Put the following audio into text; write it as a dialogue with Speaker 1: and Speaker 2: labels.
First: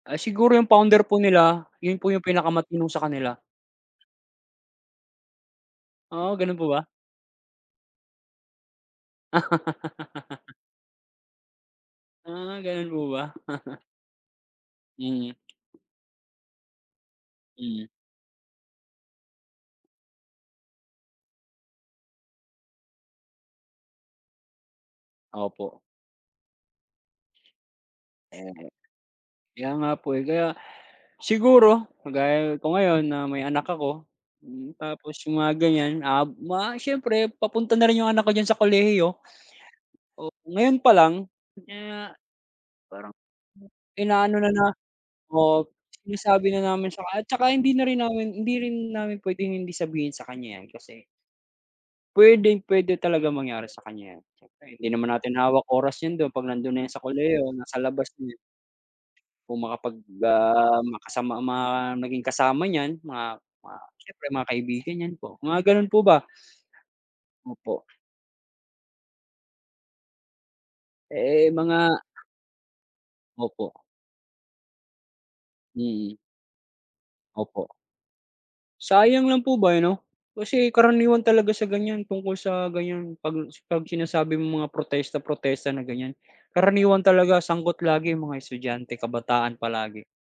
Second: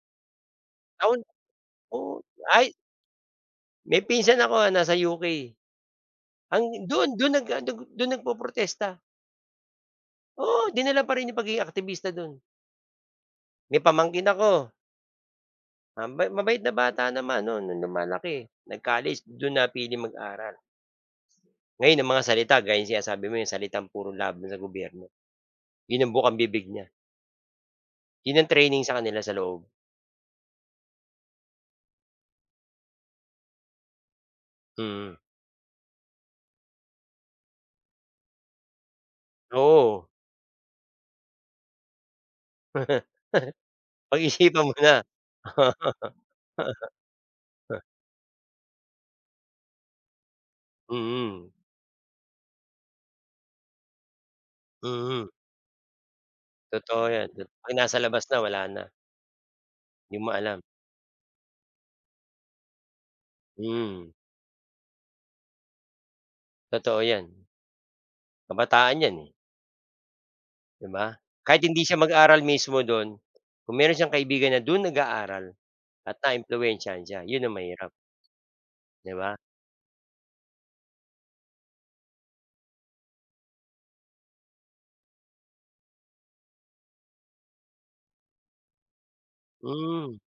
Speaker 1: Ah, siguro yung founder
Speaker 2: Ah, on
Speaker 1: po nila, 'yon po
Speaker 2: oh,
Speaker 1: yung
Speaker 2: ay
Speaker 1: pinakamatino sa kanila.
Speaker 2: May pinsan ako nasa UK.
Speaker 1: Oh, gano'n po ba?
Speaker 2: Ang do'n, do'n naga dago do'n nagpoprotesta. Oo, dinala pa rin niya 'yong pagiging aaktibista do'n.
Speaker 1: Ah, gano'n po ba?
Speaker 2: May pamangkin ako
Speaker 1: Mm.
Speaker 2: ah, ma mabait na bata naman no'n, no'ng
Speaker 1: Mm.
Speaker 2: lumalaki. Nag-college, do'n napiling mag-aral. Ngayon ang mga salita, gaya ng sinasabi mo, yung salitang puro laban sa gobyerno,
Speaker 1: Opo.
Speaker 2: 'yon ang bukang-bibig niya. 'Yon ang
Speaker 1: Oho.
Speaker 2: training sa kanila sa loob.
Speaker 1: Kaya nga po eh. Kaya, siguro, kagaya ko ngayon, na may anak ako, hmm, tapos
Speaker 2: Mm.
Speaker 1: yung mga ganyan, ah, mga siyempre, papunta na rin yung anak ko diyan sa kolehiyo.
Speaker 2: Oo.
Speaker 1: Oh, ngayon pa lang, kaya parang inaano na,
Speaker 2: Pag-isipan
Speaker 1: na,
Speaker 2: mo na.
Speaker 1: um, sinasabi na namin saka at saka, hindi na rin namin hindi rin namin puwedeng hindi sabihin sa kanya yan, kasi
Speaker 2: Mm.
Speaker 1: puwedeng-puwede talagang mangyari sa kanya yan. Siyempre hindi naman
Speaker 2: Mhm.
Speaker 1: natin hawak oras 'yon do'n, 'pag nando'n na yan sa
Speaker 2: Totoo 'yan, 'pag
Speaker 1: kolehiyo,
Speaker 2: 'pag
Speaker 1: nasa
Speaker 2: nasa
Speaker 1: labas
Speaker 2: labas
Speaker 1: na.
Speaker 2: na, wala na.
Speaker 1: Kung makapag,
Speaker 2: 'Di mo alam.
Speaker 1: ah, makasama ma maging kasama niyan mga, ma
Speaker 2: Hmm.
Speaker 1: siyempre mga kaibigan niyan po, mga gano'n po ba.
Speaker 2: Totoo yan.
Speaker 1: Opo.
Speaker 2: Kabataan 'yan eh. 'Di ba?
Speaker 1: Eh, eh,
Speaker 2: Kahit
Speaker 1: mga
Speaker 2: hindi siya mag-aral mismo do'n,
Speaker 1: Opo.
Speaker 2: kung meron siyang kaibigan na do'n nag-aaral, at
Speaker 1: Mm.
Speaker 2: naimpluwensiyahan siya, 'yon ang
Speaker 1: Opo.
Speaker 2: mahirap. 'Di
Speaker 1: Sayang
Speaker 2: ba?
Speaker 1: lang po ba, eh, 'no? Kasi, karaniwan talaga sa ganyan, tungkol sa ganyan 'pag s 'pag sinasabi mong mga protesta-protesta na ganyan, karaniwan talaga sangkot lagi yung mga estudyante, kabataan palagi.
Speaker 2: Hmm.